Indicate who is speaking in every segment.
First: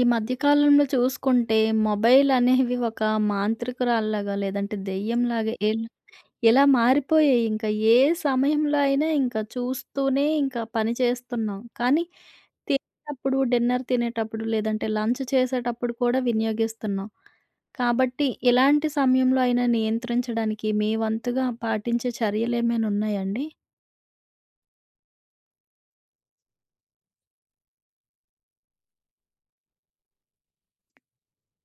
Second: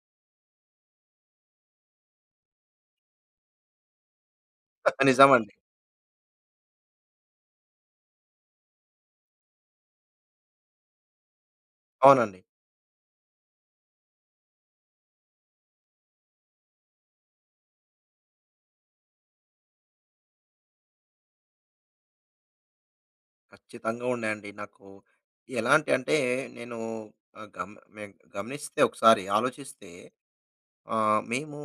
Speaker 1: ఈ మధ్య కాలంలో చూసుకుంటే మొబైల్ అనేవి ఒక మాంత్రికురాల్లాగా లేదంటే
Speaker 2: నిజమండి.
Speaker 1: దెయ్యంలాగా ఎలా మారిపోయాయి. ఇంకా ఏ సమయంలో అయినా ఇంకా చూస్తూనే ఇంకా పని చేస్తున్నాం. కానీ
Speaker 2: అవునండి.
Speaker 1: తినేటప్పుడు, డిన్నర్ తినేటప్పుడు లేదంటే లంచ్ చేసేటప్పుడు కూడా వినియోగిస్తున్నాం. కాబట్టి ఇలాంటి సమయంలో అయినా నియంత్రించడానికి మీ వంతుగా పాటించే చర్యలేమైనా ఉన్నాయండి?
Speaker 2: ఖచ్చితంగా ఉన్నాయండి. నాకు ఎలాంటి అంటే నేను ఆహ్, గమ మేము గమనిస్తే ఒకసారి ఆలోచిస్తే మేము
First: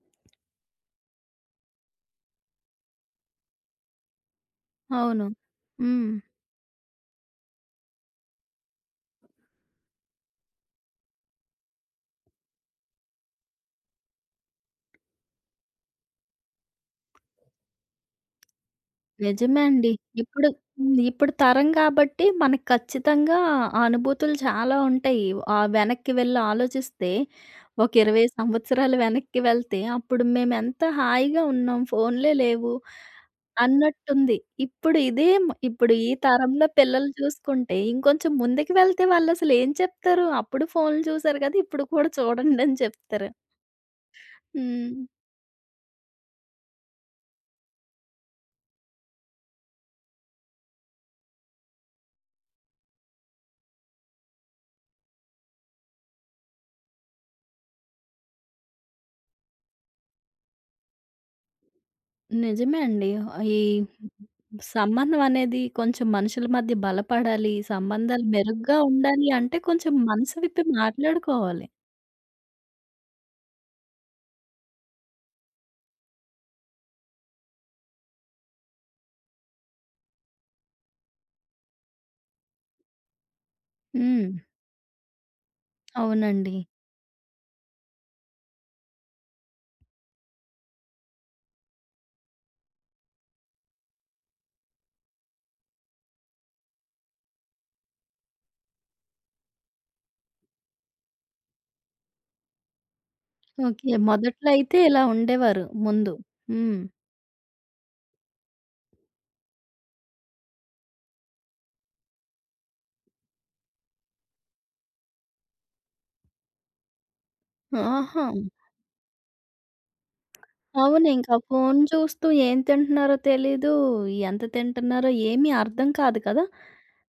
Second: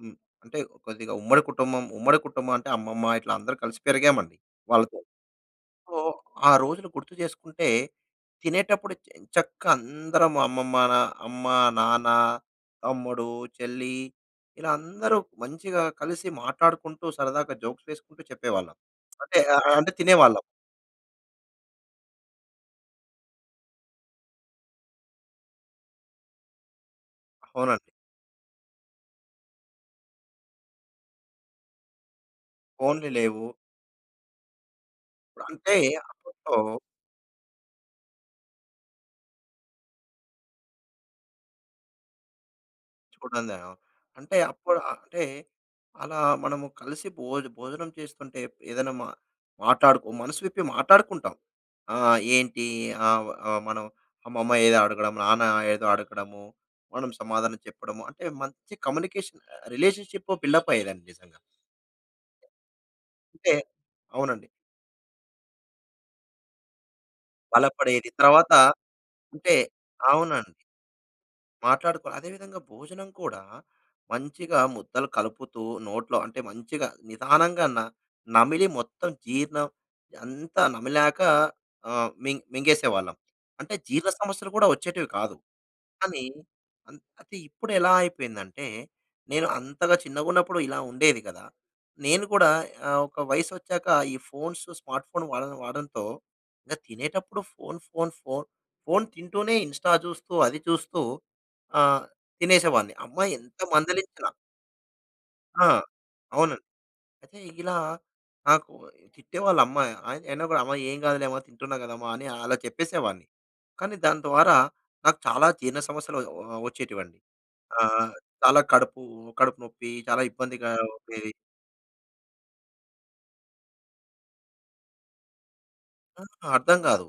Speaker 2: హ్మ్, అంటే కొద్దిగా ఉమ్మడి కుటుంబం, ఉమ్మడి కుటుంబం అంటే అమ్మమ్మ ఇట్లా అందరూ కలిసి పెరిగామండి వాళ్ళతో.
Speaker 1: అవును.
Speaker 2: సో,
Speaker 1: హ్మ్.
Speaker 2: ఆ రోజులు గుర్తు చేసుకుంటే తినేటప్పుడు ఎంచక్కా అందరం అమ్మమ్మ, నా అమ్మ, నాన్న, తమ్ముడు, చెల్లి ఇలా అందరూ మంచిగా కలిసి మాట్లాడుకుంటూ సరదాగా జోక్స్ వేసుకుంటూ చెప్పేవాళ్ళం. అంటే
Speaker 1: నిజమే అండి.
Speaker 2: అంటే తినేవాళ్ళం.
Speaker 1: ఇప్పుడు హ్మ్. ఇప్పుడు తరం కాబట్టి మనకు ఖచ్చితంగా ఆ అనుభూతులు చాలా ఉంటాయి. వెనక్కి వెళ్ళి ఆలోచిస్తే
Speaker 2: అవునండి.
Speaker 1: ఒక 20 సంవత్సరాలు వెనక్కి వెళ్తే అప్పుడు మేమెంత హాయిగా ఉన్నాం. ఫోన్‌లే లేవు
Speaker 2: ఫోన్‌లు లేవు.
Speaker 1: అన్నట్టుంది. ఇప్పుడు ఇదే
Speaker 2: ఇప్పుడు.
Speaker 1: మ
Speaker 2: అంటే
Speaker 1: ఇప్పుడు ఈ
Speaker 2: అప్పట్లో
Speaker 1: తరంలో పిల్లలు చూసుకుంటే ఇంకొంచెం ముందుకు వెళ్తే వాళ్ళసలు ఏం చెప్తారు? అప్పుడు ఫోన్‌లు చూసారు కదా! ఇప్పుడు కూడా చూడండని చెప్తారు.
Speaker 2: చూడండి. ఆ, అంటే అప్పుడు
Speaker 1: హ్మ్.
Speaker 2: అంటే అలా మనము కలిసి భోజనం చేస్తుంటే ఏదైనా మా మనసు విప్పి మాట్లాడుకుంటాం. ఆ! ఏంటి ఆహ్, ఆహ్, మనం అమ్మమ్మ ఏదో అడగడం, నాన్న ఏదో అడగడము, మనం సమాధానం చెప్పడము. అంటే మంచి కమ్యూనికేషన్ రిలేషన్‌షిప్ బిల్డప్ అయ్యేదండి నిజంగా.
Speaker 1: నిజమే అండి.
Speaker 2: అంటే
Speaker 1: ఈ
Speaker 2: అవునండి.
Speaker 1: సంబంధం అనేది కొంచెం మనుషుల మధ్య బలపడాలి.
Speaker 2: బలపడేది.
Speaker 1: సంబంధాలు
Speaker 2: తర్వాత
Speaker 1: మెరుగ్గా ఉండాలి
Speaker 2: అంటే
Speaker 1: అంటే కొంచెం మనసు
Speaker 2: అవునండి.
Speaker 1: విప్పి మాట్లాడుకోవాలి.
Speaker 2: మాట్లాడుకోవాలి. అదేవిధంగా భోజనం కూడా మంచిగా ముద్దలు కలుపుతూ నోట్లో అంటే మంచిగా నిదానంగా నమిలి మొత్తం జీర్ణం అంతా నమిలాక ఆహ్, మింగ్ మింగేసేవాళ్ళం. అంటే జీర్ణ
Speaker 1: హ్మ్.
Speaker 2: సమస్యలు కూడా వచ్చేటివి కాదు. కానీ
Speaker 1: అవునండి.
Speaker 2: అయితే ఇప్పుడెలా అయిపోయిందంటే, నేను అంతగా చిన్నగున్నప్పుడు ఇలా ఉండేది కదా! నేను కూడా ఒక వయసొచ్చాక ఈ ఫోన్స్, స్మార్ట్ ఫోన్ వాడడంతో ఇంక తినేటప్పుడు ఫోన్, ఫోన్ తింటూనే ఇన్‌స్టా చూస్తూ, అది చూస్తూ ఆహ్, తినేసేవాడిని. అమ్మ ఎంత
Speaker 1: ఓకే.
Speaker 2: మందలించినా
Speaker 1: మొదట్లో అయితే ఇలా ఉండేవారు
Speaker 2: ఆ!
Speaker 1: ముందు.
Speaker 2: అవునండి.
Speaker 1: హ్మ్.
Speaker 2: అయితే ఇలా నాకు తిట్టేవాళ్ళమ్మ. అయినా కూడా "అమ్మ ఏం కాదులే అమ్మ తింటున్నా కదమ్మా" అని అలా చెప్పేసేవాడిని. కానీ దాని ద్వారా నాకు చాలా జీర్ణ సమస్యలు వచ్చేటివండి. ఆ!
Speaker 1: ఆహా!
Speaker 2: చాలా కడుపు కడుపు నొప్పి, చాలా ఇబ్బందిగా
Speaker 1: అవును.
Speaker 2: ఉండేది.
Speaker 1: ఇంకా ఫోను చూస్తూ ఏం తింటున్నారో తెలీదు. ఎంత తింటున్నారో ఏమీ అర్థం కాదు
Speaker 2: ఆ!
Speaker 1: కదా!
Speaker 2: అర్థం కాదు.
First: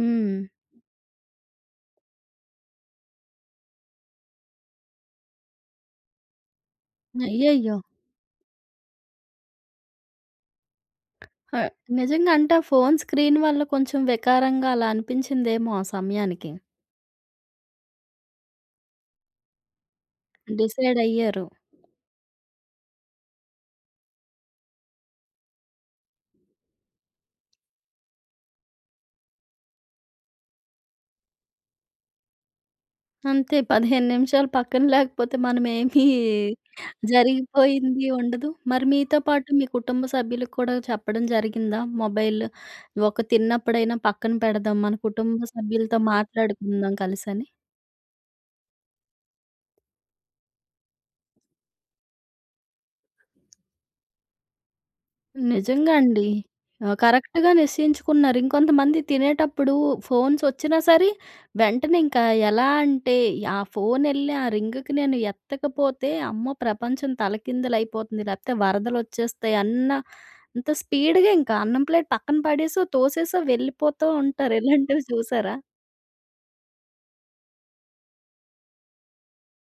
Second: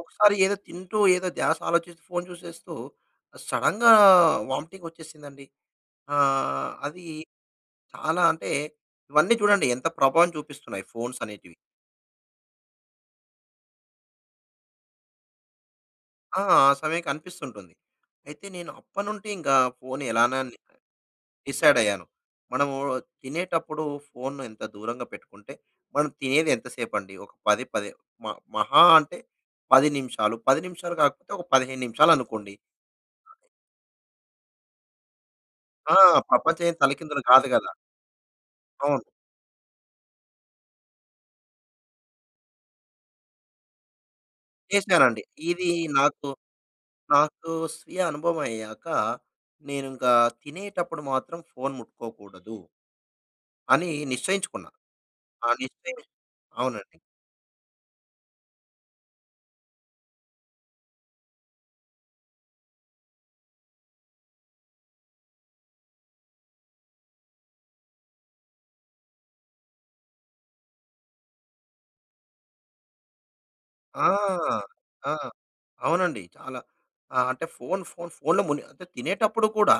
Speaker 2: ఒకసారి ఏదో తింటూ ఏదో ధ్యాస ఆలోచిస్తూ ఫోను చూసేస్తూ సడెన్‌గా వామిటింగ్ వచ్చేసిందండి. ఆ! అది
Speaker 1: అయ్యయ్యో!
Speaker 2: చాలా అంటే ఇవన్నీ చూడండి ఎంత ప్రభావం చూపిస్తున్నాయి ఫోన్స్ అనేటివి.
Speaker 1: ఆహ్, నిజంగా అంటే ఆ ఫోను స్క్రీన్ వల్ల కొంచెం వికారంగా అలా అనిపించిందేమో ఆ
Speaker 2: ఆ!
Speaker 1: సమయానికి.
Speaker 2: ఆ సమయానికి అనిపిస్తుంటుంది. అయితే నేను అప్పటినుండి ఇంకా ఫోన్ ఎలానా
Speaker 1: డిసైడ్ అయ్యారు.
Speaker 2: డిసైడ్ అయ్యాను. మనము తినేటప్పుడు ఫోన్‌ను ఎంత దూరంగా పెట్టుకుంటే, మనం తినేది ఎంతసేపు అండి? ఒక 10, 10 మ మహా అంటే 10 నిమిషాలు. 10 నిమిషాలు కాకపోతే ఒక 15 నిమిషాలు అనుకోండి.
Speaker 1: అంతే 15 నిమిషాలు పక్కన లేకపోతే
Speaker 2: ఆ!
Speaker 1: మనమేమి
Speaker 2: ప్రపంచం ఏం తలకిందులు కాదు కదా!
Speaker 1: జరిగిపోయింది ఉండదు. మరి
Speaker 2: అవును.
Speaker 1: మీతో పాటు మీ కుటుంబ సభ్యులకు కూడా చెప్పడం జరిగిందా? మొబైల్ ఒక తిన్నప్పుడైనా పక్కన పెడదాం. మన
Speaker 2: చేశానండి.
Speaker 1: కుటుంబ
Speaker 2: ఇది
Speaker 1: సభ్యులతో
Speaker 2: నాకు,
Speaker 1: మాట్లాడుకుందాం కలిసని.
Speaker 2: నాకు స్వీయ అనుభవం అయ్యాక, నేను ఇంకా తినేటప్పుడు మాత్రం ఫోన్ ముట్టుకోకూడదు అని నిశ్చయించుకున్నా. ఆ
Speaker 1: నిజంగా
Speaker 2: నిశ్చయం
Speaker 1: అండి.
Speaker 2: అవునండి.
Speaker 1: కరెక్ట్‌గా నిశ్చయించుకున్నారు. ఇంకొంతమంది తినేటప్పుడు ఫోన్స్ వచ్చినా సరే, వెంటనే ఇంకా ఎలా అంటే, ఆ ఫోనెళ్ళి ఆ రింగ్‌కి నేను ఎత్తకపోతే అమ్మో! ప్రపంచం తలకిందులైపోతుంది. లేకపోతే వరదలొచ్చేస్తాయి అన్న అంత స్పీడ్‌గా ఇంకా అన్నం ప్లేట్ పక్కన పడేసో, తోసేసో వెళ్ళిపోతూ ఉంటారు.
Speaker 2: ఆ!
Speaker 1: ఇలాంటివి
Speaker 2: ఆ!
Speaker 1: చూసారా?
Speaker 2: అవునండి. చాలా. ఆ! అంటే ఫోను, ఫోను, ఫోనులో అంటే తినేటప్పుడు కూడా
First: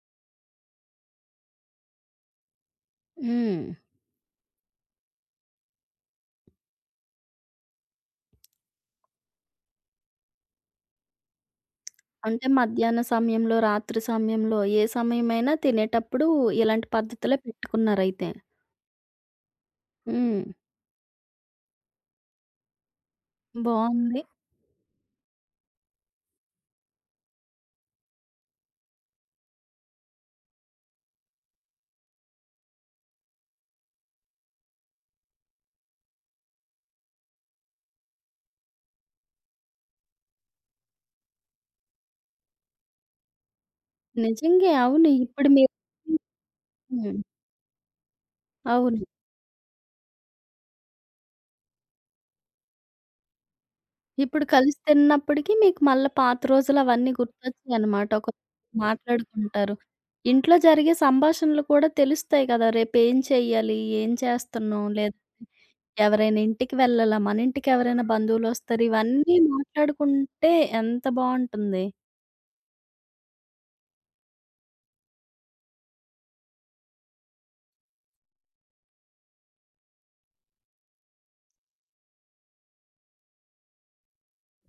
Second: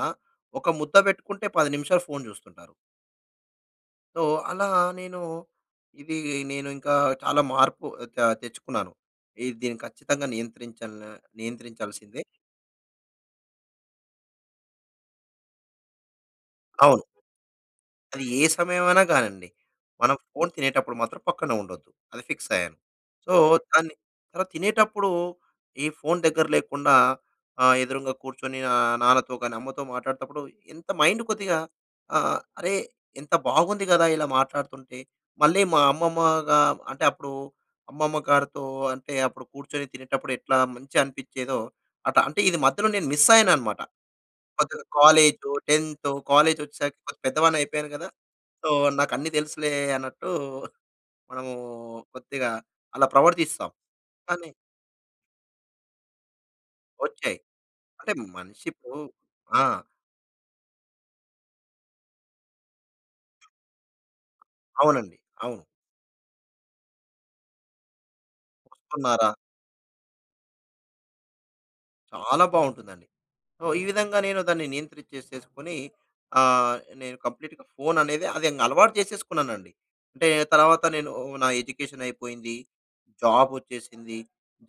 Speaker 2: ఒక ముద్ద పెట్టుకుంటే 10 నిమిషాలు ఫోను చూస్తుంటారు.
Speaker 1: హ్మ్.
Speaker 2: సో, అలా నేను ఇది నేను ఇంకా చాలా మార్పు తెచ్చుకున్నాను. ఇది దీన్ని ఖచ్చితంగా నియంత్రించాల్సిందే.
Speaker 1: అంటే మధ్యాహ్న సమయంలో, రాత్రి సమయంలో ఏ సమయమైనా తినేటప్పుడు ఇలాంటి
Speaker 2: అవును.
Speaker 1: పద్ధతులే
Speaker 2: అది
Speaker 1: పెట్టుకున్నారైతే.
Speaker 2: ఏ సమయమైనా కానియండి. మనం
Speaker 1: హ్మ్.
Speaker 2: ఫోను తినేటప్పుడు మాత్రం పక్కన ఉండొద్దు. అది ఫిక్స్ అయ్యాను. సో, దాన్ని
Speaker 1: బావుంది.
Speaker 2: తర్వాత తినేటప్పుడు ఈ ఫోను దగ్గర లేకుండా ఎదురుంగా కూర్చొని నాన్నతో గాని, అమ్మతో మాట్లాడేటప్పుడు ఎంత మైండ్ కొద్దిగా అరే! ఎంత బాగుంది గదా! ఇలా మాట్లాడుతుంటే. మళ్ళీ మా అమ్మమ్మగా అంటే అప్పుడు అమ్మమ్మ గారితో అంటే అప్పుడు కూర్చొని తినేటప్పుడు ఎట్లా మంచిగా అనిపించేదో అట్లా అంటే ఇది మధ్యలో నేను మిస్ అయ్యానన్నమాట.
Speaker 1: నిజంగే.
Speaker 2: కొద్దిగా
Speaker 1: అవును. ఇప్పుడు మీరు
Speaker 2: 10థ్ కాలేజొచ్చేసరికి
Speaker 1: హ్మ్.
Speaker 2: కొంచెం పెద్దవాడిని అయిపోయాను గదా! సో,
Speaker 1: అవును.
Speaker 2: నాకన్నీ తెలుసులే అన్నట్టు మనము కొద్దిగా అలా ప్రవర్తిస్తాం.
Speaker 1: ఇప్పుడు
Speaker 2: కానీ
Speaker 1: కలిసి తిన్నప్పటికి మీకు మళ్ళా పాత రోజులు అవన్నీ
Speaker 2: వచ్చాయి.
Speaker 1: గుర్తొచ్చాయన్నమాట.
Speaker 2: అంటే
Speaker 1: ఒక
Speaker 2: మనిషిప్పుడు ఆ!
Speaker 1: మాట్లాడుకుంటారు. ఇంట్లో జరిగే సంభాషణలు కూడా తెలుస్తాయి కదా! రేపేం చెయ్యాలి? ఏం చేస్తున్నాం?
Speaker 2: అవునండి.
Speaker 1: లేదంటే
Speaker 2: అవును.
Speaker 1: ఎవరైనా ఇంటికి వెళ్ళాలా? మన ఇంటికి ఎవరైనా బంధువులొస్తారు?
Speaker 2: వస్తున్నారా?
Speaker 1: ఇవన్నీ మాట్లాడుకుంటే ఎంత బావుంటుంది.
Speaker 2: చాలా బావుంటుందండి. సో, ఈ విధంగా నేను దాన్ని నియంత్రించేసేసుకొని ఆహ్, నేను కంప్లీట్‌గా ఫోన్ అనేది అది ఇంగ అలవాటు చేసేసుకున్నానండి. అంటే తర్వాత నేను నా ఎడ్యుకేషన్ అయిపోయింది. జాబ్ వచ్చేసింది.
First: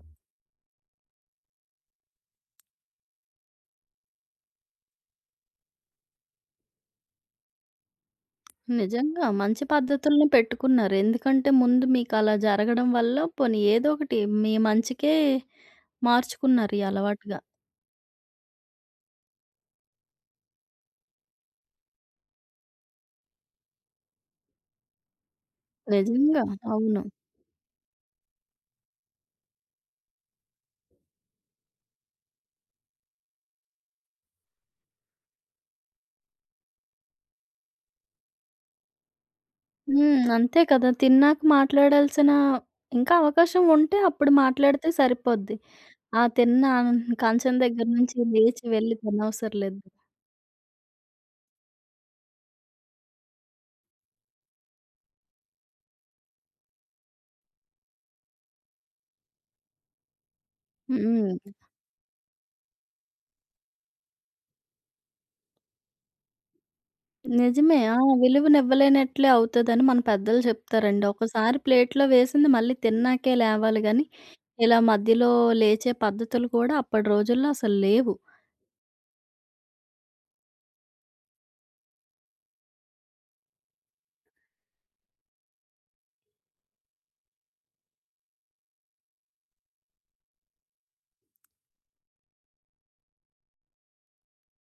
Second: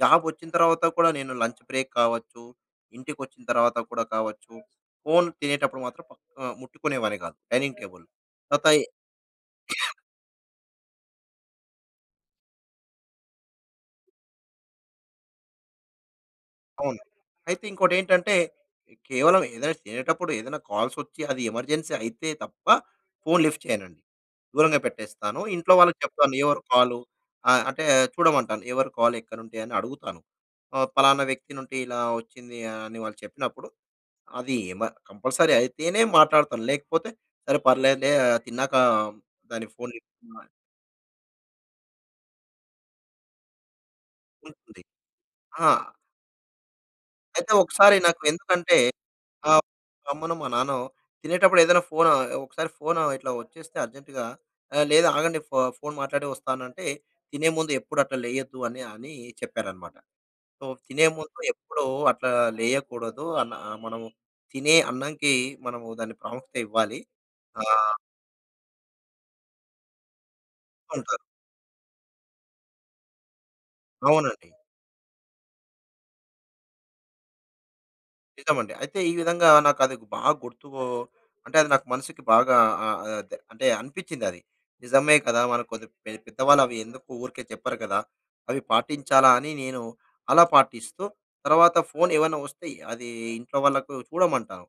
Speaker 2: జాబ్ వచ్చిన తర్వాత కూడా నేను లంచ్ బ్రేక్ కావచ్చు, ఇంటికొచ్చిన తర్వాత కూడా కావచ్చు, ఫోన్ తినేటప్పుడు మాత్రం ముట్టుకునేవాడిని కాదు డైనింగ్ టేబుల్. తర్వాత
Speaker 1: నిజంగా మంచి పద్ధతుల్ని పెట్టుకున్నారు. ఎందుకంటే ముందు మీకలా జరగడం వల్ల పోనీ ఏదో ఒకటి మీ మంచికే మార్చుకున్నారు ఈ
Speaker 2: అవును.
Speaker 1: అలవాటుగా.
Speaker 2: అయితే ఇంకోటేంటంటే, కేవలం ఏదైనా చేసేటప్పుడు ఏదైనా కాల్సొచ్చి అది ఎమర్జెన్సీ అయితే తప్ప ఫోను లిఫ్ట్ చేయనండి. దూరంగా పెట్టేస్తాను. ఇంట్లో వాళ్ళకి చెప్తాను
Speaker 1: నిజంగా.
Speaker 2: ఎవరు కాలు
Speaker 1: అవును.
Speaker 2: అంటే చూడమంటాను. ఎవరు కాల్ ఎక్కనుంటాయి అని అడుగుతాను. పలానా వ్యక్తి నుండి ఇలా వచ్చింది అని వాళ్ళు చెప్పినప్పుడు అది కంపల్సరీ అయితేనే మాట్లాడతాను. లేకపోతే సరే పర్లేదులే ఆ, తిన్నాక దాని ఫోను లిఫ్ట్
Speaker 1: హ్మ్. అంతే కదా! తిన్నాక మాట్లాడాల్సిన ఇంకా అవకాశం ఉంటే అప్పుడు
Speaker 2: ఉంటుంది.
Speaker 1: మాట్లాడితే సరిపోద్ది.
Speaker 2: ఆ!
Speaker 1: ఆ తిన్న
Speaker 2: అయితే
Speaker 1: కంచం దగ్గర
Speaker 2: ఒకసారి
Speaker 1: నుంచి
Speaker 2: నాకు
Speaker 1: లేచి
Speaker 2: ఎందుకంటే
Speaker 1: వెళ్లి
Speaker 2: ఆ!
Speaker 1: తినవసరం లేదు.
Speaker 2: మా అమ్మనో, మా నాన్నో తినేటప్పుడు ఏదైనా ఫోన్ ఒకసారి ఫోన్ ఇట్లా వచ్చేస్తే అర్జెంట్‌గా లేదు ఆగండి ఫోన్ మాట్లాడి వస్తానంటే, తినే ముందు ఎప్పుడు అట్లా లేయొద్దు అని అని చెప్పారనమాట. సో, తినే ముందు
Speaker 1: హ్మ్.
Speaker 2: ఎప్పుడూ అట్లా లేయకూడదు. అన్న మనము తినే అన్నంకి మనము దాని ప్రాముఖ్యత ఇవ్వాలి.
Speaker 1: నిజమే.
Speaker 2: ఆహ్,
Speaker 1: ఆ! విలువనివ్వలేనట్లే అవుతదని మన పెద్దలు చెప్తారండి.
Speaker 2: అంటారు.
Speaker 1: ఒకసారి ప్లేట్‌లో వేసింది మళ్ళీ తిన్నాకే లేవాలి గానీ,
Speaker 2: అవునండి.
Speaker 1: ఇలా మధ్యలో లేచే పద్ధతులు కూడా అప్పటి రోజుల్లో అసలు లేవు.
Speaker 2: నిజమండి. అయితే ఈ విధంగా నాకది బాగా గుర్తు అంటే అది నాకు మనసుకి బాగా ఆహ్, ఆహ్, అదే అంటే అనిపిచ్చిందది. నిజమే కదా! మనకు కొద్ది పెద్దవాళ్ళు అవి ఎందుకు ఊరికే చెప్పరు కదా! అవి పాటించాలా అని నేను అలా పాటిస్తూ, తర్వాత ఫోను ఏవన్నా వస్తే అది ఇంట్లో వాళ్ళకు చూడమంటాను.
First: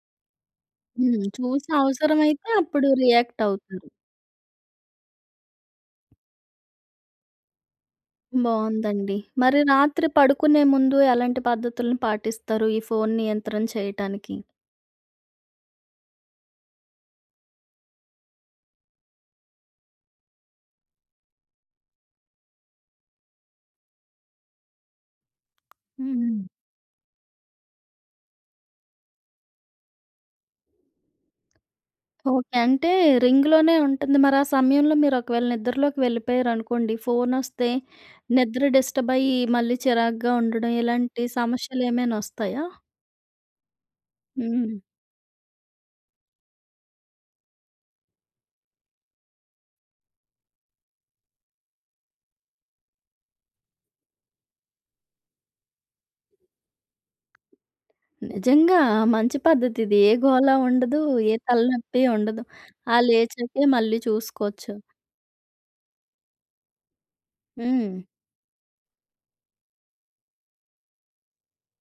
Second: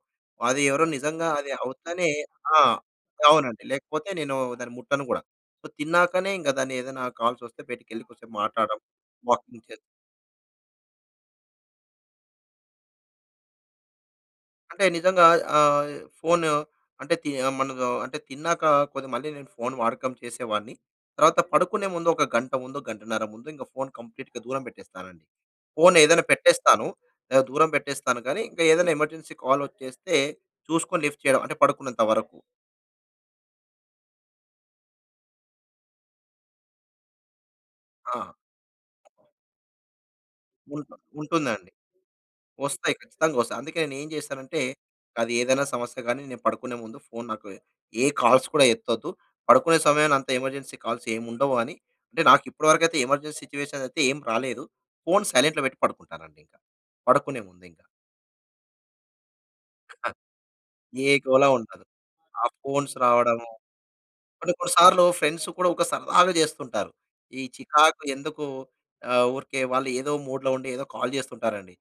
Speaker 2: అది ఎవరో
Speaker 1: హ్మ్.
Speaker 2: నిజంగా అది
Speaker 1: చూసి
Speaker 2: అవుతానే
Speaker 1: అవసరమైతే
Speaker 2: ఆ!
Speaker 1: అప్పుడు రియాక్ట్
Speaker 2: అవునండి.
Speaker 1: అవుతారు.
Speaker 2: లేకపోతే నేను దాన్ని ముట్టను గూడా. సో, తిన్నాకనే ఇంక దాన్ని ఏదైనా కాల్స్ వస్తే బయటికెళ్ళి కొద్దిసేపు మాట్లాడడం,
Speaker 1: బావుందండి. మరి
Speaker 2: వాకింగ్
Speaker 1: రాత్రి పడుకునే ముందు ఎలాంటి పద్ధతులను పాటిస్తారు ఈ ఫోను నియంత్రణ చేయటానికి?
Speaker 2: అంటే నిజంగా ఆహ్, ఫోన్ అంటే మనము అంటే తిన్నాక కొద్దిగా మళ్ళీ నేను ఫోన్ వాడకం చేసేవాడిని. తర్వాత పడుకునే ముందు ఒక గంట ముందు, గంటన్నర ముందు ఇంక ఫోన్ కంప్లీట్‌గా దూరం పెట్టేస్తానండి. ఫోన్ ఏదైనా
Speaker 1: హ్మ్.
Speaker 2: పెట్టేస్తాను. దూరం పెట్టేస్తాను కానీ ఇంకా ఏదైనా ఎమర్జెన్సీ కాల్ వచ్చేస్తే చూసుకొని లిఫ్ట్ చేయడం అంటే పడుకున్నంత వరకు.
Speaker 1: ఓకే. అంటే రింగ్‌లోనే ఉంటుంది. మరి ఆ సమయంలో మీరు ఒకవేళ నిద్రలోకి వెళ్ళిపోయారనుకోండి, ఫోనొస్తే
Speaker 2: ఆ!
Speaker 1: నిద్ర డిస్టర్బ్ అయ్యి మళ్ళీ చిరాకుగా ఉండడం
Speaker 2: ఉంటు
Speaker 1: ఇలాంటి
Speaker 2: ఉంటుందండి.
Speaker 1: సమస్యలేమైనా ఒస్తాయా?
Speaker 2: వస్తాయి. ఖచ్చితంగా వస్తాయి. అందుకే నేనేం చేశానంటే,
Speaker 1: హ్మ్.
Speaker 2: అది ఏదైనా సమస్య గాని నేను పడుకునే ముందు ఫోను నాకు ఏ కాల్స్ కూడా ఎత్తొద్దు. పడుకునే సమయాన అంత ఎమర్జెన్సీ కాల్స్ ఏముండవు అని అంటే నాకు ఇప్పటివరకైతే ఎమర్జెన్సీ సిట్యుయేషన్ అయితే ఏం రాలేదు. ఫోను సైలెంట్‌లో పెట్టి పడుకుంటానండి ఇంకా. పడుకునే ముందింకా.
Speaker 1: నిజంగా మంచి పద్ధతి ఇది. ఏ గోల ఉండదు,
Speaker 2: ఏ
Speaker 1: ఏ
Speaker 2: గోల ఉండదు.
Speaker 1: తలనొప్పి ఉండదు.
Speaker 2: ఆ ఫోన్స్
Speaker 1: ఆ
Speaker 2: రావడం
Speaker 1: లేచాకే మళ్ళీ
Speaker 2: కొన్ని
Speaker 1: చూసుకోవచ్చు.
Speaker 2: కొన్ని సార్లు ఫ్రెండ్స్ కూడా ఒక సరదాగా చేస్తుంటారు. ఈ
Speaker 1: హ్మ్.
Speaker 2: చికాకు ఎందుకు ఊరికే వాళ్ళు ఏదో మూడ్‌లో ఉండి ఏదో కాల్ చేస్తుంటారండి.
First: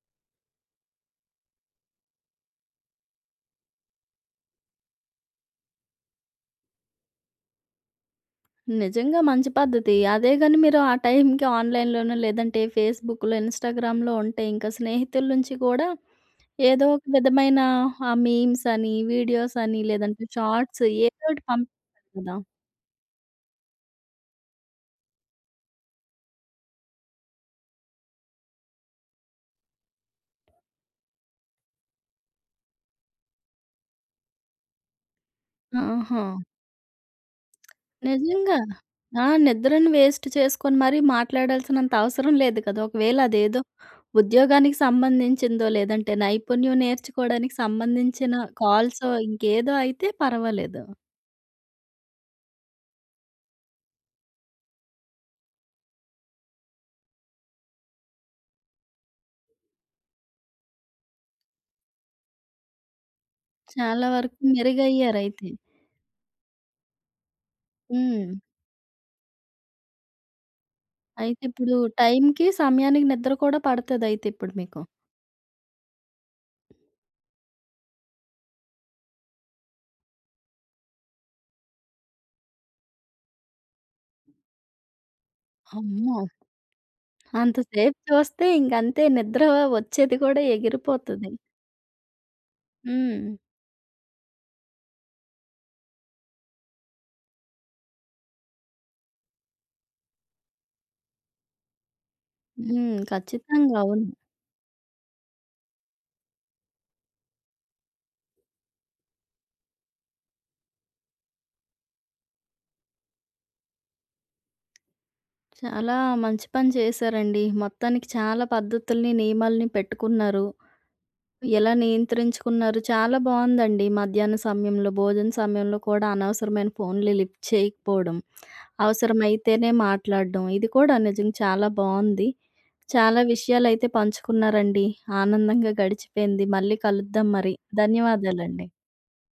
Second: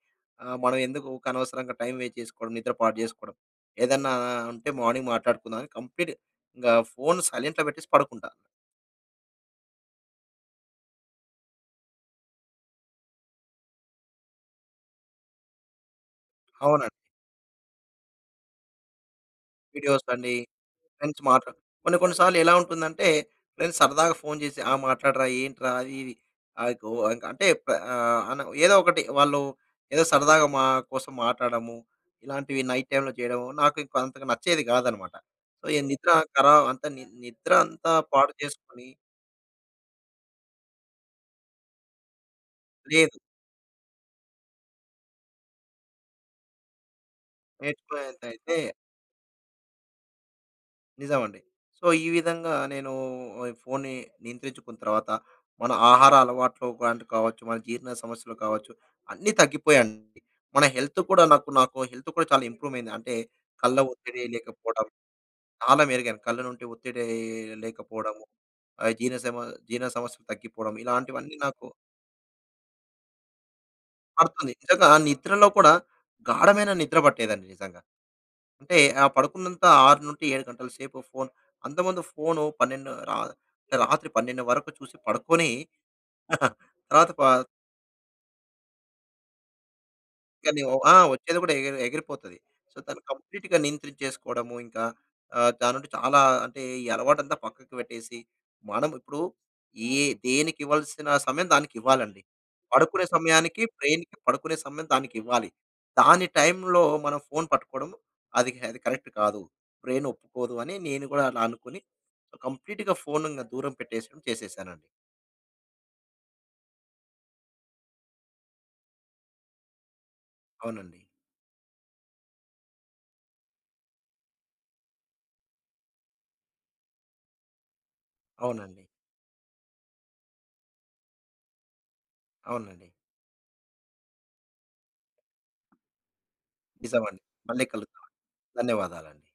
Speaker 2: మనం ఎందుకు ఊకె అనవసరంగా టైం వేస్ట్ చేసుకోవడం, నిద్ర పాడు చేసుకోవడం. ఏదన్నా ఉంటే మార్నింగ్ మాట్లాడుకుందాం అని కంప్లీట్ ఇంగ ఫోన్ సైలెంట్‌లో పెట్టేసి పడుకుంటా.
Speaker 1: నిజంగా మంచి పద్ధతి. అదే గాని మీరు ఆ టైంకి ఆన్‌లైన్‌లోనో లేదంటే ఫేస్‌బుక్‌లో, ఇన్‌స్టాగ్రామ్‌లో ఉంటే ఇంకా స్నేహితుల నుంచి కూడా ఏదో
Speaker 2: అవునండి.
Speaker 1: ఒక విధమైన ఆ మీమ్స్ అని, వీడియోస్ అని
Speaker 2: వీడియోస్
Speaker 1: లేదంటే
Speaker 2: అండి.
Speaker 1: షార్ట్స్ ఏదో
Speaker 2: ఫ్రెండ్స్ మాట
Speaker 1: ఒకటి
Speaker 2: కొన్ని కొన్ని
Speaker 1: పంపిస్తారు
Speaker 2: సార్లు
Speaker 1: కదా!
Speaker 2: ఎలా ఉంటుందంటే, ఫ్రెండ్స్ సరదాగా ఫోను చేసి, "ఆ! మాట్లాడరా ఏంట్రా?" అది ఇది. ఆహ్, గో ఇంక అంటే ప ఆహ్, అన ఏదో ఒకటి వాళ్ళు ఏదో సరదాగా మా కోసం మాట్లాడము, ఇలాంటివి నైట్ టైమ్‌లో చేయడము, నాకు ఇంక అంతగా నచ్చేది కాదనమాట. సో, ఈ నిద్ర
Speaker 1: ఆహా!
Speaker 2: ఖరా అంత ని నిద్ర అంతా పాడు
Speaker 1: నిజంగా.
Speaker 2: చేసుకొని
Speaker 1: ఆ! నిద్రను వేస్ట్ చేసుకొని మరీ మాట్లాడాల్సినంత అవసరం లేదు కదా!
Speaker 2: లేదు.
Speaker 1: ఒకవేళ అదేదో ఉద్యోగానికి సంబంధించిందో లేదంటే నైపుణ్యం నేర్చుకోవడానికి సంబంధించిన
Speaker 2: నేర్చుకునేదైతే
Speaker 1: కాల్సో ఇంకేదో అయితే పర్వాలేదు.
Speaker 2: నిజమండి. సో, ఈ విధంగా నేను ఈ ఫోన్‌ని నియంత్రించుకున్న తర్వాత, మన ఆహార అలవాట్లు గాని కావచ్చు, మన జీర్ణ సమస్యలు కావచ్చు, అన్నీ తగ్గిపోయాయండి. మన హెల్త్ కూడా నాకు నాకు హెల్త్ కూడా చాలా ఇంప్రూవ్ అయింది. అంటే కళ్ళ
Speaker 1: చాలా
Speaker 2: ఒత్తిడి
Speaker 1: వరకు
Speaker 2: లేకపోవడం,
Speaker 1: మెరుగయ్యారైతే.
Speaker 2: చాలా మెరుగాను. కళ్ళ నుండి ఒత్తిడి లేకపోవడము,
Speaker 1: హ్మ్.
Speaker 2: ఆహ్, జీర్ణ సమ జీర్ణ సమస్యలు తగ్గిపోవడం, ఇలాంటివన్నీ
Speaker 1: అయితే
Speaker 2: నాకు
Speaker 1: ఇప్పుడు టైంకి, సమయానికి నిద్ర కూడా పడతదయితే
Speaker 2: పడుతుంది.
Speaker 1: ఇప్పుడు మీకు.
Speaker 2: నిజంగా నిద్రలో కూడా గాఢమైన నిద్ర పట్టేదండి నిజంగా. అంటే ఆ పడుకున్నంత 6-7 గంటల సేపు ఫోను. అంతకుముందు ఫోను 12 రా రాత్రి 12 వరకు చూసి పడుకొని
Speaker 1: అమ్మో!
Speaker 2: తర్వాత ప
Speaker 1: అంతసేపు చూస్తే ఇంకంతే నిద్ర వచ్చేది కూడా
Speaker 2: ఇంకా నీవు ఆ!
Speaker 1: ఎగిరిపోతది.
Speaker 2: వచ్చేది కూడా ఎగిరిపోతది. సో, తను
Speaker 1: హ్మ్.
Speaker 2: కంప్లీట్‌గా నియంత్రించేసుకోవడము ఇంకా దానుండి చాలా అంటే ఈ అలవాటంతా పక్కకు పెట్టేసి, మనం ఇప్పుడు ఏ దేనికివ్వాల్సిన సమయం దానికివ్వాలండి.
Speaker 1: హ్మ్.
Speaker 2: పడుకునే సమయానికి
Speaker 1: ఖచ్చితంగా. అవును.
Speaker 2: బ్రెయిన్‌కి పడుకునే సమయం దానికివ్వాలి. దాని టైంలో మనం ఫోను పట్టుకోవడం అది అది కరెక్ట్ కాదు. బ్రెయిన్ ఒప్పుకోదు అని నేను కూడా అలా అనుకుని కంప్లీట్‌గా ఫోను ఇంగ దూరం పెట్టేసడం చేసేసానండి.
Speaker 1: చాలా మంచి పని చేశారండి. మొత్తానికి చాలా పద్ధతుల్ని, నియమాల్ని పెట్టుకున్నారు.
Speaker 2: అవునండి.
Speaker 1: ఎలా నియంత్రించుకున్నారు. చాలా బావుందండి. మధ్యాహ్న సమయంలో, భోజన సమయంలో కూడా అనవసరమైన ఫోన్లు లిఫ్ట్ చేయకపోవడం,
Speaker 2: అవునండి.
Speaker 1: అవసరమైతేనే మాట్లాడడం ఇది కూడా నిజంగా చాలా బావుంది.
Speaker 2: అవునండి.
Speaker 1: చాలా విషయాలైతే పంచుకున్నారండి. ఆనందంగా గడిచిపోయింది. మళ్ళీ
Speaker 2: నిజమండి.
Speaker 1: కలుద్దాం మరి.
Speaker 2: మళ్ళీ కలుద్దాం.
Speaker 1: ధన్యవాదాలండి.
Speaker 2: ధన్యవాదాలండి.